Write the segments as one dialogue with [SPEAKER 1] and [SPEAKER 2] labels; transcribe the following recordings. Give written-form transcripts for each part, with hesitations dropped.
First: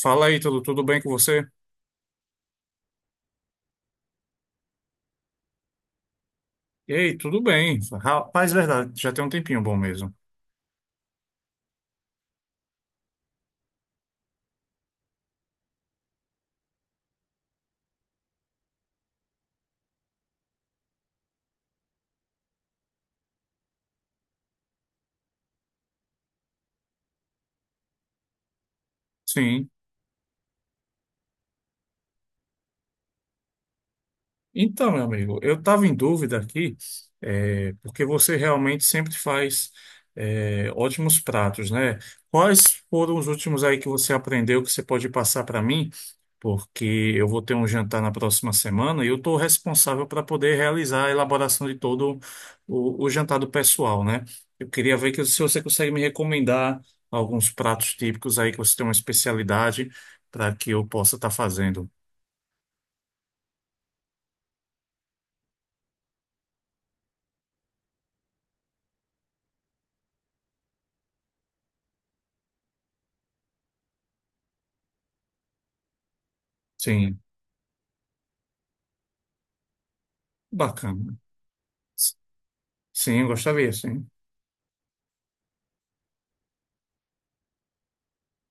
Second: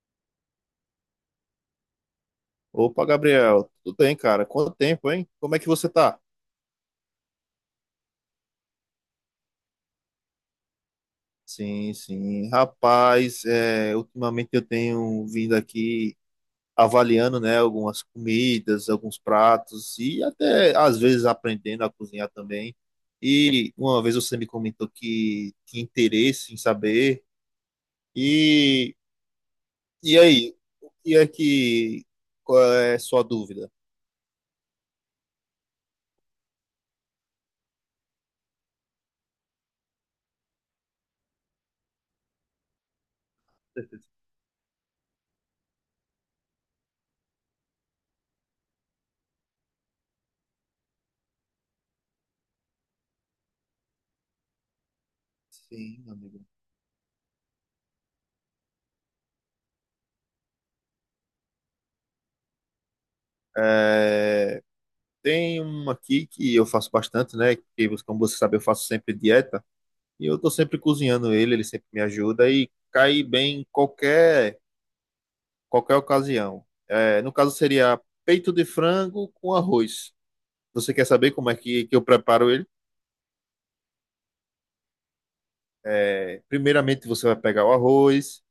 [SPEAKER 1] Fala aí, tudo bem com você?
[SPEAKER 2] Opa, Gabriel, tudo bem, cara? Quanto tempo, hein? Como é que você tá?
[SPEAKER 1] Ei, tudo bem. Rapaz, verdade, já tem um tempinho bom mesmo.
[SPEAKER 2] Sim, sim. Rapaz, ultimamente eu tenho vindo aqui avaliando, né, algumas comidas, alguns pratos e até às vezes aprendendo a cozinhar também. E uma vez você me comentou que tinha interesse em saber. E,
[SPEAKER 1] Sim.
[SPEAKER 2] e aí, o que é que, qual é a sua dúvida?
[SPEAKER 1] Então, meu amigo, eu estava em dúvida aqui, porque você realmente sempre faz, ótimos pratos, né? Quais foram os últimos aí que você aprendeu que você pode passar para mim? Porque eu vou ter um jantar na próxima semana e eu estou responsável para poder realizar a elaboração de todo o jantar do pessoal, né? Eu queria ver que, se você consegue me
[SPEAKER 2] Sim, amigo.
[SPEAKER 1] recomendar alguns pratos típicos aí que você tem uma especialidade para que eu possa estar fazendo.
[SPEAKER 2] Tem uma aqui que eu faço bastante, né? Que, como você sabe, eu faço sempre dieta. E eu tô sempre cozinhando ele sempre me ajuda e cai bem em qualquer ocasião.
[SPEAKER 1] Sim,
[SPEAKER 2] No caso, seria peito de frango com arroz. Você quer
[SPEAKER 1] bacana.
[SPEAKER 2] saber como é que eu preparo ele?
[SPEAKER 1] Sim, eu gostaria, sim.
[SPEAKER 2] Primeiramente, você vai pegar o arroz,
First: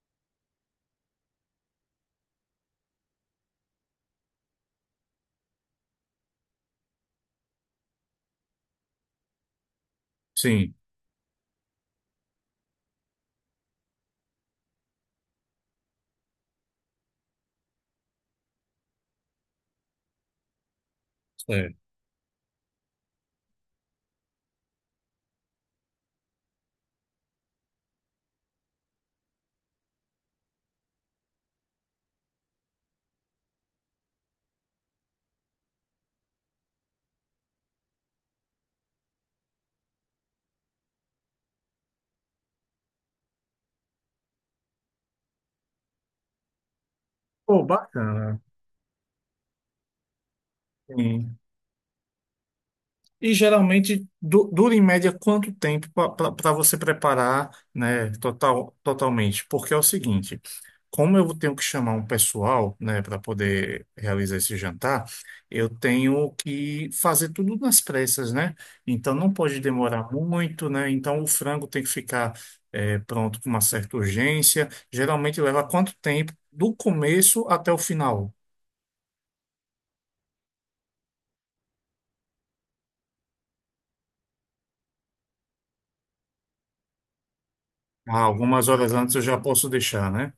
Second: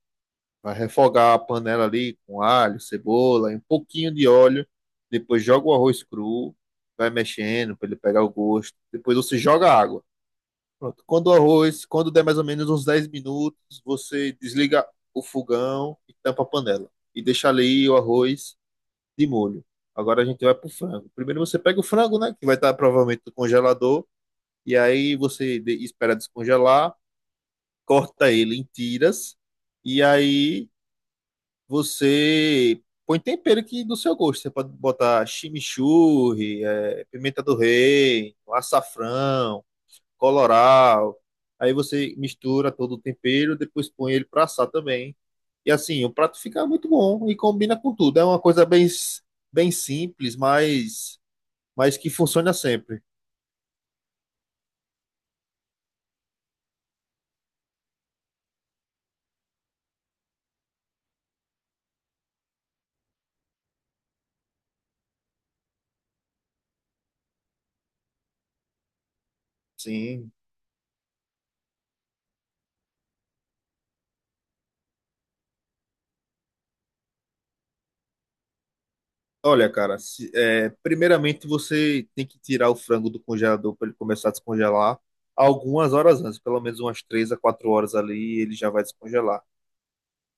[SPEAKER 2] vai refogar a panela ali com alho, cebola, e um pouquinho de óleo. Depois, joga o arroz cru, vai mexendo para ele pegar o gosto. Depois, você joga água.
[SPEAKER 1] Sim,
[SPEAKER 2] Pronto. Quando o arroz, quando der mais ou menos uns 10 minutos, você desliga o fogão e tampa a panela. E deixa ali o arroz de molho. Agora a gente vai pro frango. Primeiro você
[SPEAKER 1] certo.
[SPEAKER 2] pega o frango, né? Que vai estar provavelmente no congelador. E aí você espera descongelar, corta ele em tiras. E aí você põe tempero que do seu gosto. Você pode botar chimichurri, pimenta do reino, açafrão coloral. Aí você mistura todo o tempero, depois põe ele para assar também. E assim, o prato fica muito bom e
[SPEAKER 1] Pô,
[SPEAKER 2] combina com tudo. É uma
[SPEAKER 1] bacana.
[SPEAKER 2] coisa bem, bem simples, mas,
[SPEAKER 1] Sim.
[SPEAKER 2] mas que funciona sempre.
[SPEAKER 1] E geralmente dura em média quanto tempo para você preparar, né, total, totalmente? Porque é o seguinte, como eu tenho que chamar um pessoal, né, para poder realizar esse jantar, eu tenho que fazer tudo nas pressas, né? Então não pode demorar
[SPEAKER 2] Sim.
[SPEAKER 1] muito, né? Então o frango tem que ficar pronto com uma certa urgência. Geralmente leva quanto tempo do começo até o final?
[SPEAKER 2] Olha, cara, primeiramente você tem que tirar o frango do congelador para ele começar a descongelar algumas horas antes, pelo menos umas 3 a 4 horas
[SPEAKER 1] Ah,
[SPEAKER 2] ali, ele
[SPEAKER 1] algumas
[SPEAKER 2] já vai
[SPEAKER 1] horas antes eu já
[SPEAKER 2] descongelar.
[SPEAKER 1] posso deixar, né?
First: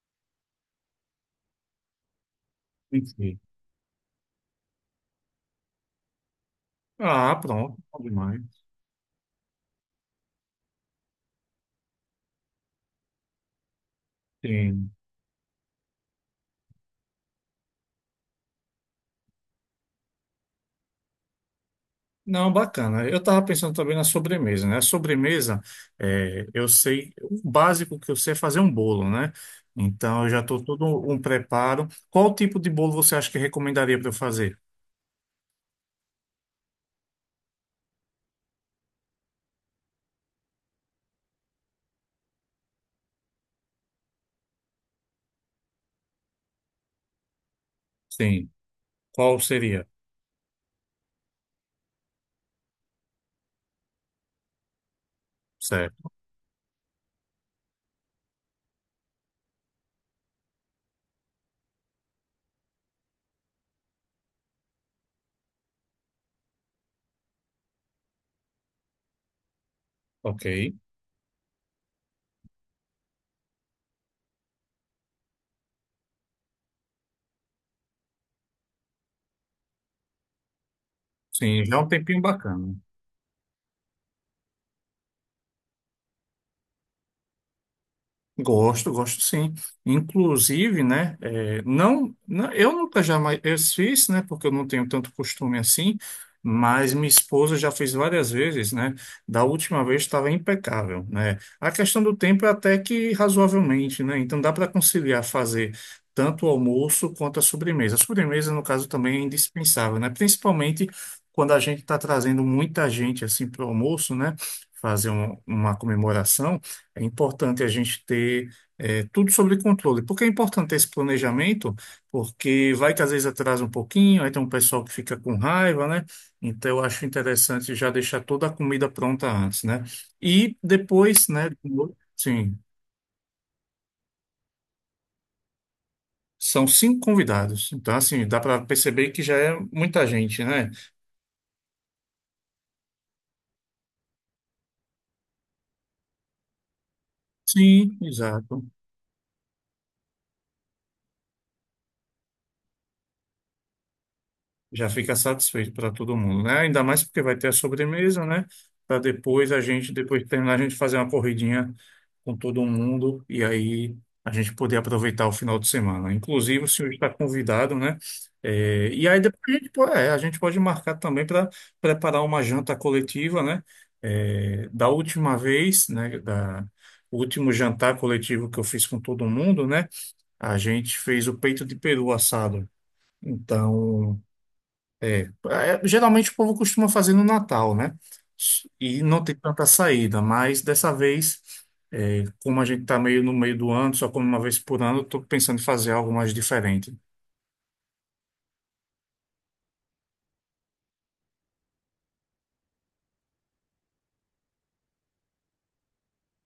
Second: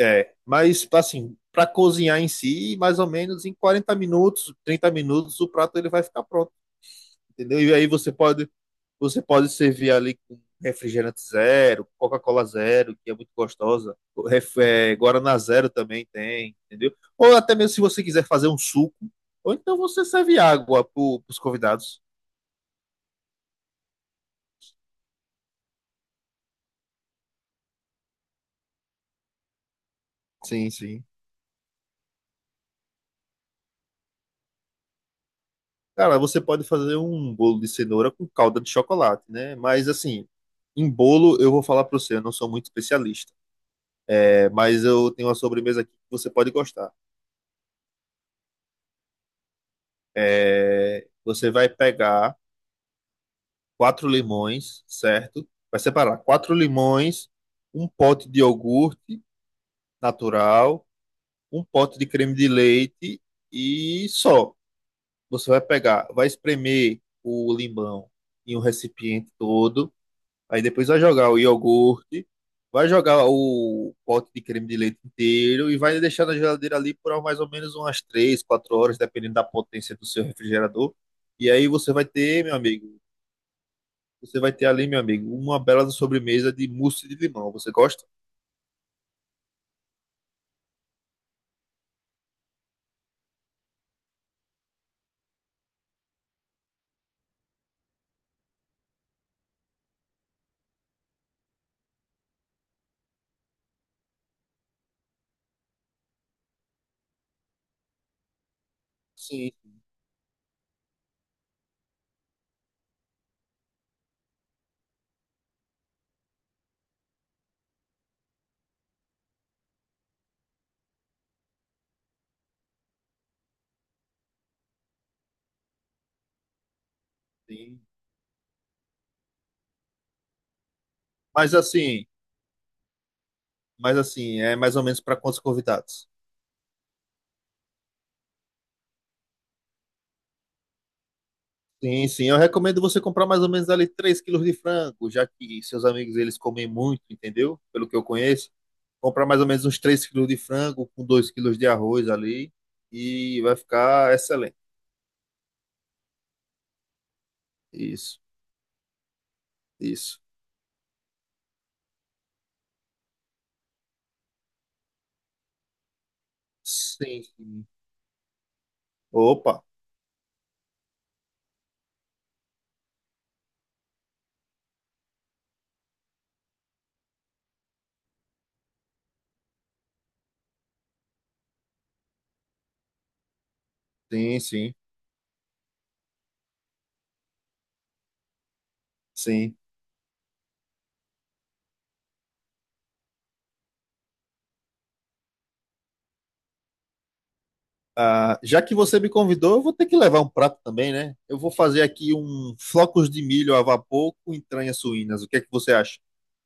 [SPEAKER 2] Mas assim, para cozinhar em si, mais ou
[SPEAKER 1] Enfim.
[SPEAKER 2] menos em 40 minutos, 30 minutos, o prato ele vai ficar pronto,
[SPEAKER 1] Ah,
[SPEAKER 2] entendeu? E
[SPEAKER 1] pronto,
[SPEAKER 2] aí
[SPEAKER 1] bom demais.
[SPEAKER 2] você pode servir ali com refrigerante zero, Coca-Cola zero, que é muito gostosa,
[SPEAKER 1] Sim.
[SPEAKER 2] Guaraná zero também tem, entendeu? Ou até mesmo se você quiser fazer um suco, ou então você serve água para os convidados.
[SPEAKER 1] Não, bacana. Eu estava pensando também na sobremesa, né? A sobremesa, eu sei, o básico que eu sei é fazer um bolo, né? Então eu já estou
[SPEAKER 2] Sim,
[SPEAKER 1] todo
[SPEAKER 2] sim.
[SPEAKER 1] um preparo. Qual tipo de bolo você acha que recomendaria para eu fazer?
[SPEAKER 2] Cara, você pode fazer um bolo de cenoura com calda de chocolate, né? Mas assim, em bolo eu vou falar para você, eu não sou muito especialista. Mas eu tenho uma sobremesa aqui que você pode gostar.
[SPEAKER 1] Sim. Qual seria?
[SPEAKER 2] Você vai pegar 4 limões, certo? Vai
[SPEAKER 1] Certo.
[SPEAKER 2] separar 4 limões, um pote de iogurte natural, um pote de creme de leite e só. Você vai pegar, vai espremer o limão em um recipiente todo.
[SPEAKER 1] Ok.
[SPEAKER 2] Aí depois vai jogar o iogurte, vai jogar o pote de creme de leite inteiro e vai deixar na geladeira ali por mais ou menos umas 3, 4 horas, dependendo da potência do seu refrigerador. E
[SPEAKER 1] Sim,
[SPEAKER 2] aí
[SPEAKER 1] já é um
[SPEAKER 2] você vai
[SPEAKER 1] tempinho
[SPEAKER 2] ter, meu
[SPEAKER 1] bacana.
[SPEAKER 2] amigo, você vai ter ali, meu amigo, uma bela sobremesa de mousse de limão. Você gosta?
[SPEAKER 1] Gosto, gosto sim. Inclusive, né, eu nunca jamais eu fiz, né, porque eu não tenho tanto costume assim, mas minha esposa já fez várias vezes, né, da última vez estava impecável, né. A questão do tempo é até que razoavelmente, né, então dá para conciliar fazer tanto o almoço quanto a sobremesa. A sobremesa, no caso, também é
[SPEAKER 2] Sim,
[SPEAKER 1] indispensável, né, principalmente quando a gente está trazendo muita gente, assim, para o almoço, né, fazer uma comemoração, é importante a gente ter tudo sobre controle. Por que é importante esse planejamento? Porque vai que às vezes atrasa um pouquinho, aí tem um pessoal que fica com raiva, né? Então eu acho interessante
[SPEAKER 2] sim.
[SPEAKER 1] já deixar toda a comida pronta antes, né? E depois, né?
[SPEAKER 2] Mas assim,
[SPEAKER 1] Sim,
[SPEAKER 2] mas assim, é mais ou menos para quantos convidados?
[SPEAKER 1] são cinco convidados. Então, assim, dá para perceber que já é muita gente, né?
[SPEAKER 2] Sim, sim. Eu recomendo você comprar mais ou menos ali 3 quilos de frango, já que seus amigos eles comem muito, entendeu? Pelo que
[SPEAKER 1] Sim,
[SPEAKER 2] eu conheço.
[SPEAKER 1] exato.
[SPEAKER 2] Comprar mais ou menos uns 3 quilos de frango com 2 quilos de arroz ali e vai ficar excelente.
[SPEAKER 1] Já fica satisfeito para todo mundo, né? Ainda mais porque vai ter a
[SPEAKER 2] Isso,
[SPEAKER 1] sobremesa, né? Para depois a gente,
[SPEAKER 2] isso.
[SPEAKER 1] depois de terminar, a gente fazer uma corridinha com todo mundo e aí a gente poder aproveitar o final de semana. Inclusive, o senhor está
[SPEAKER 2] Sim, sim.
[SPEAKER 1] convidado, né? É, e aí depois a
[SPEAKER 2] Opa,
[SPEAKER 1] gente, a gente pode marcar também para preparar uma janta coletiva, né? É, da última vez, né? Da, o último jantar coletivo que eu fiz com todo mundo, né? A gente fez o peito de peru assado. Então.
[SPEAKER 2] sim, sim,
[SPEAKER 1] É, geralmente o povo costuma fazer no Natal, né? E não tem
[SPEAKER 2] sim.
[SPEAKER 1] tanta saída, mas dessa vez, como a gente tá meio no meio do ano, só come uma vez por ano, eu tô pensando em fazer algo mais diferente.
[SPEAKER 2] Ah, já que você me convidou, eu vou ter que levar um prato também, né? Eu vou fazer aqui um flocos de milho a vapor com entranhas suínas. O que é que você acha?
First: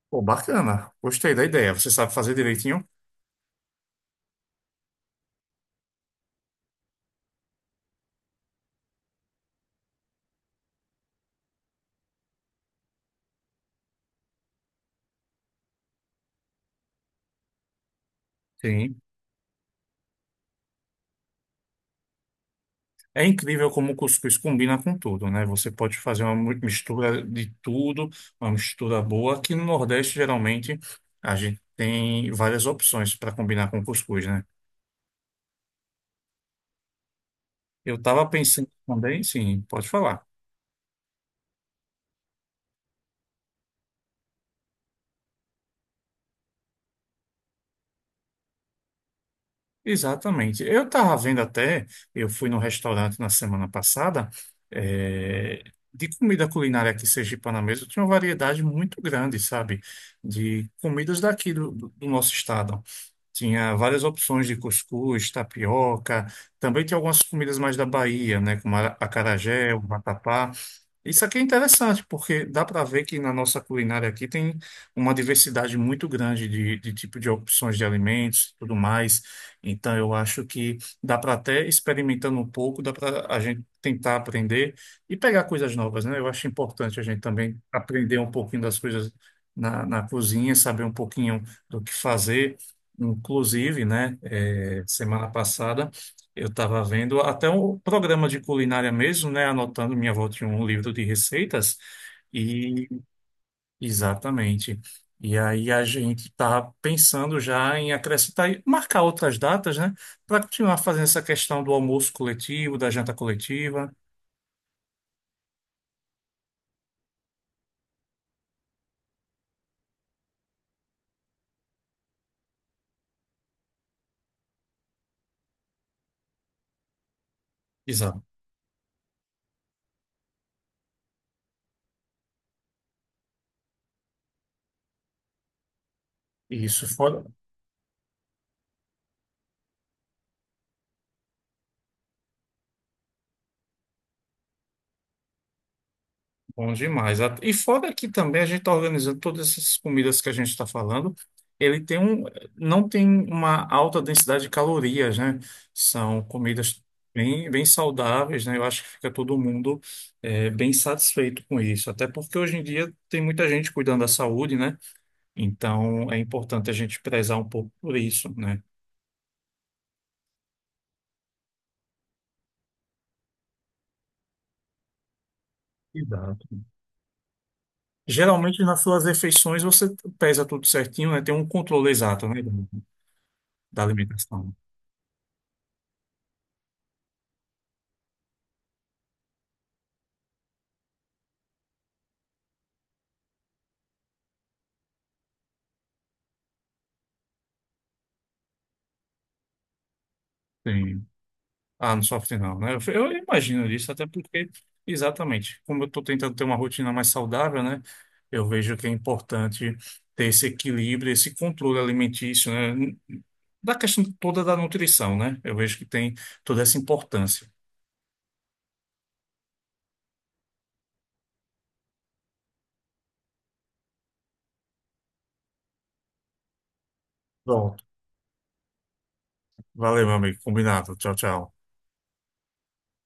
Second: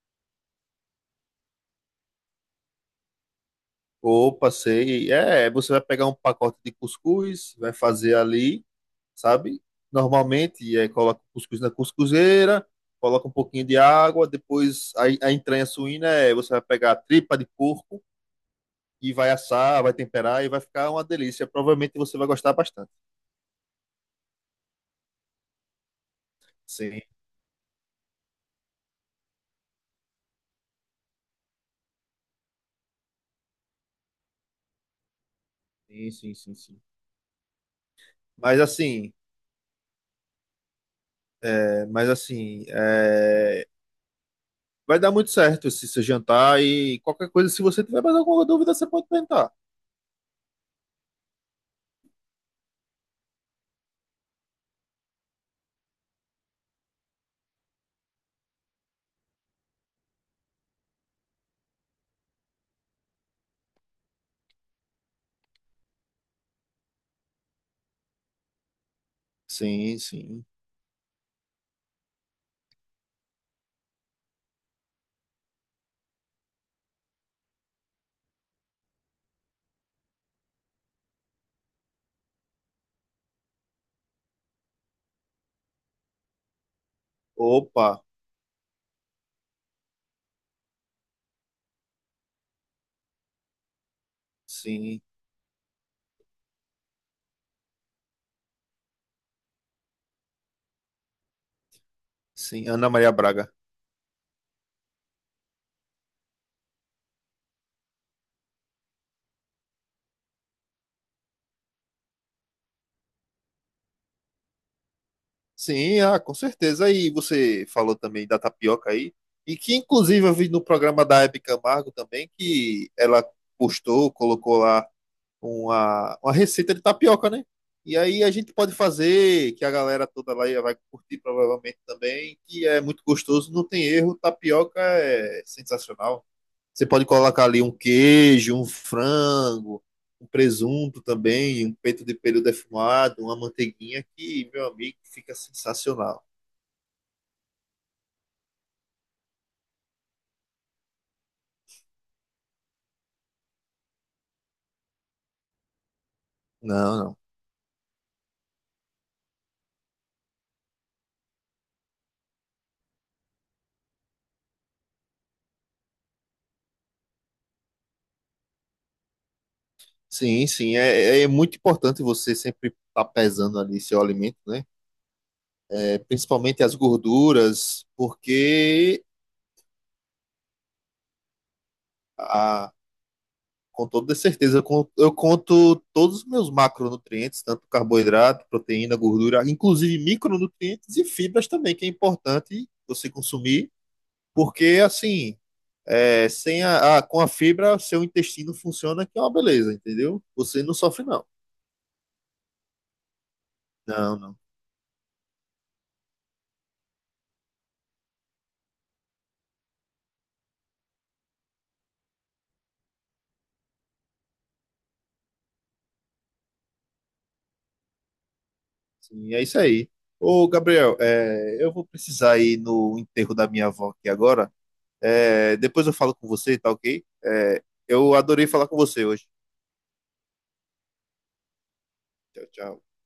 [SPEAKER 1] Pô, bacana. Gostei da ideia. Você sabe fazer direitinho?
[SPEAKER 2] Ou passei. É, você vai pegar um pacote de cuscuz, vai fazer ali, sabe? Normalmente, coloca o cuscuz na cuscuzeira, coloca um pouquinho de água, depois a entranha suína você vai pegar a tripa de porco
[SPEAKER 1] Sim.
[SPEAKER 2] e vai assar, vai temperar e vai ficar uma delícia. Provavelmente você vai gostar bastante.
[SPEAKER 1] É incrível como o cuscuz combina com tudo, né? Você pode fazer uma
[SPEAKER 2] Sim,
[SPEAKER 1] mistura de tudo, uma mistura boa. Aqui no Nordeste, geralmente, a gente tem várias opções para combinar com cuscuz, né?
[SPEAKER 2] sim, sim, sim, sim.
[SPEAKER 1] Eu tava
[SPEAKER 2] Mas
[SPEAKER 1] pensando
[SPEAKER 2] assim,
[SPEAKER 1] também, sim, pode falar.
[SPEAKER 2] mas assim, vai dar muito certo esse seu jantar e qualquer coisa, se você tiver mais alguma dúvida, você pode perguntar.
[SPEAKER 1] Exatamente. Eu estava vendo até, eu fui num restaurante na semana passada, eh, de comida culinária aqui sergipana mesmo, tinha uma variedade muito grande, sabe? De comidas daqui do nosso estado. Tinha várias opções de cuscuz, tapioca, também tem algumas comidas mais da Bahia, né, como acarajé, o
[SPEAKER 2] Sim, sim.
[SPEAKER 1] vatapá. Isso aqui é interessante, porque dá para ver que na nossa culinária aqui tem uma diversidade muito grande de tipo de opções de alimentos e tudo mais. Então, eu acho que dá para até experimentando um pouco, dá para a gente tentar aprender e pegar coisas novas, né? Eu acho importante a gente também
[SPEAKER 2] Opa,
[SPEAKER 1] aprender um pouquinho das coisas na cozinha, saber um pouquinho do que fazer. Inclusive, né,
[SPEAKER 2] sim,
[SPEAKER 1] semana passada eu estava vendo até um programa de culinária mesmo, né, anotando minha avó tinha um livro de receitas
[SPEAKER 2] sim.
[SPEAKER 1] e
[SPEAKER 2] Ana Maria Braga.
[SPEAKER 1] exatamente. E aí a gente está pensando já em acrescentar e marcar outras datas, né, para continuar fazendo essa questão do almoço coletivo, da janta coletiva.
[SPEAKER 2] Sim, ah, com certeza. Aí você falou também da tapioca aí, e que inclusive eu vi no programa da Hebe Camargo também, que ela postou, colocou lá uma receita de tapioca, né? E aí
[SPEAKER 1] Exato.
[SPEAKER 2] a gente pode fazer, que a galera toda lá vai curtir provavelmente também, que é muito gostoso, não tem erro, tapioca é sensacional. Você
[SPEAKER 1] Isso.
[SPEAKER 2] pode
[SPEAKER 1] Fora.
[SPEAKER 2] colocar ali um queijo, um frango, um presunto também, um peito de peru defumado, uma manteiguinha que, meu amigo, fica sensacional.
[SPEAKER 1] Bom demais. E fora que também a gente está organizando todas essas comidas que a gente está falando, ele tem um, não tem uma alta densidade de calorias, né? São comidas
[SPEAKER 2] Não, não.
[SPEAKER 1] bem saudáveis, né? Eu acho que fica todo mundo bem satisfeito com isso. Até porque hoje em dia tem muita gente cuidando da saúde, né? Então é importante a gente prezar um pouco por isso, né?
[SPEAKER 2] Sim, sim, é, é muito importante você sempre estar pesando ali seu alimento, né?
[SPEAKER 1] Exato.
[SPEAKER 2] Principalmente as gorduras,
[SPEAKER 1] Geralmente nas
[SPEAKER 2] porque
[SPEAKER 1] suas refeições você pesa tudo certinho, né? Tem um controle exato, né?
[SPEAKER 2] a,
[SPEAKER 1] Da
[SPEAKER 2] com toda
[SPEAKER 1] alimentação.
[SPEAKER 2] certeza. Eu conto todos os meus macronutrientes, tanto carboidrato, proteína, gordura, inclusive micronutrientes e fibras também, que é importante você consumir, porque assim, sem com a fibra, seu intestino funciona, que é uma beleza, entendeu? Você não
[SPEAKER 1] Sim.
[SPEAKER 2] sofre, não.
[SPEAKER 1] Ah, não sofre não, né? Eu imagino isso, até
[SPEAKER 2] Não, não.
[SPEAKER 1] porque, exatamente, como eu estou tentando ter uma rotina mais saudável, né? Eu vejo que é importante ter esse equilíbrio, esse controle alimentício, né? Da questão toda da nutrição, né? Eu vejo que tem toda essa importância.
[SPEAKER 2] Sim, é isso aí. Ô, Gabriel, eu vou precisar ir no enterro da minha avó aqui agora. Depois eu falo com você, tá ok?
[SPEAKER 1] Pronto.
[SPEAKER 2] Eu adorei falar com você hoje.
[SPEAKER 1] Valeu, meu amigo. Combinado. Tchau, tchau.
[SPEAKER 2] Tchau, tchau.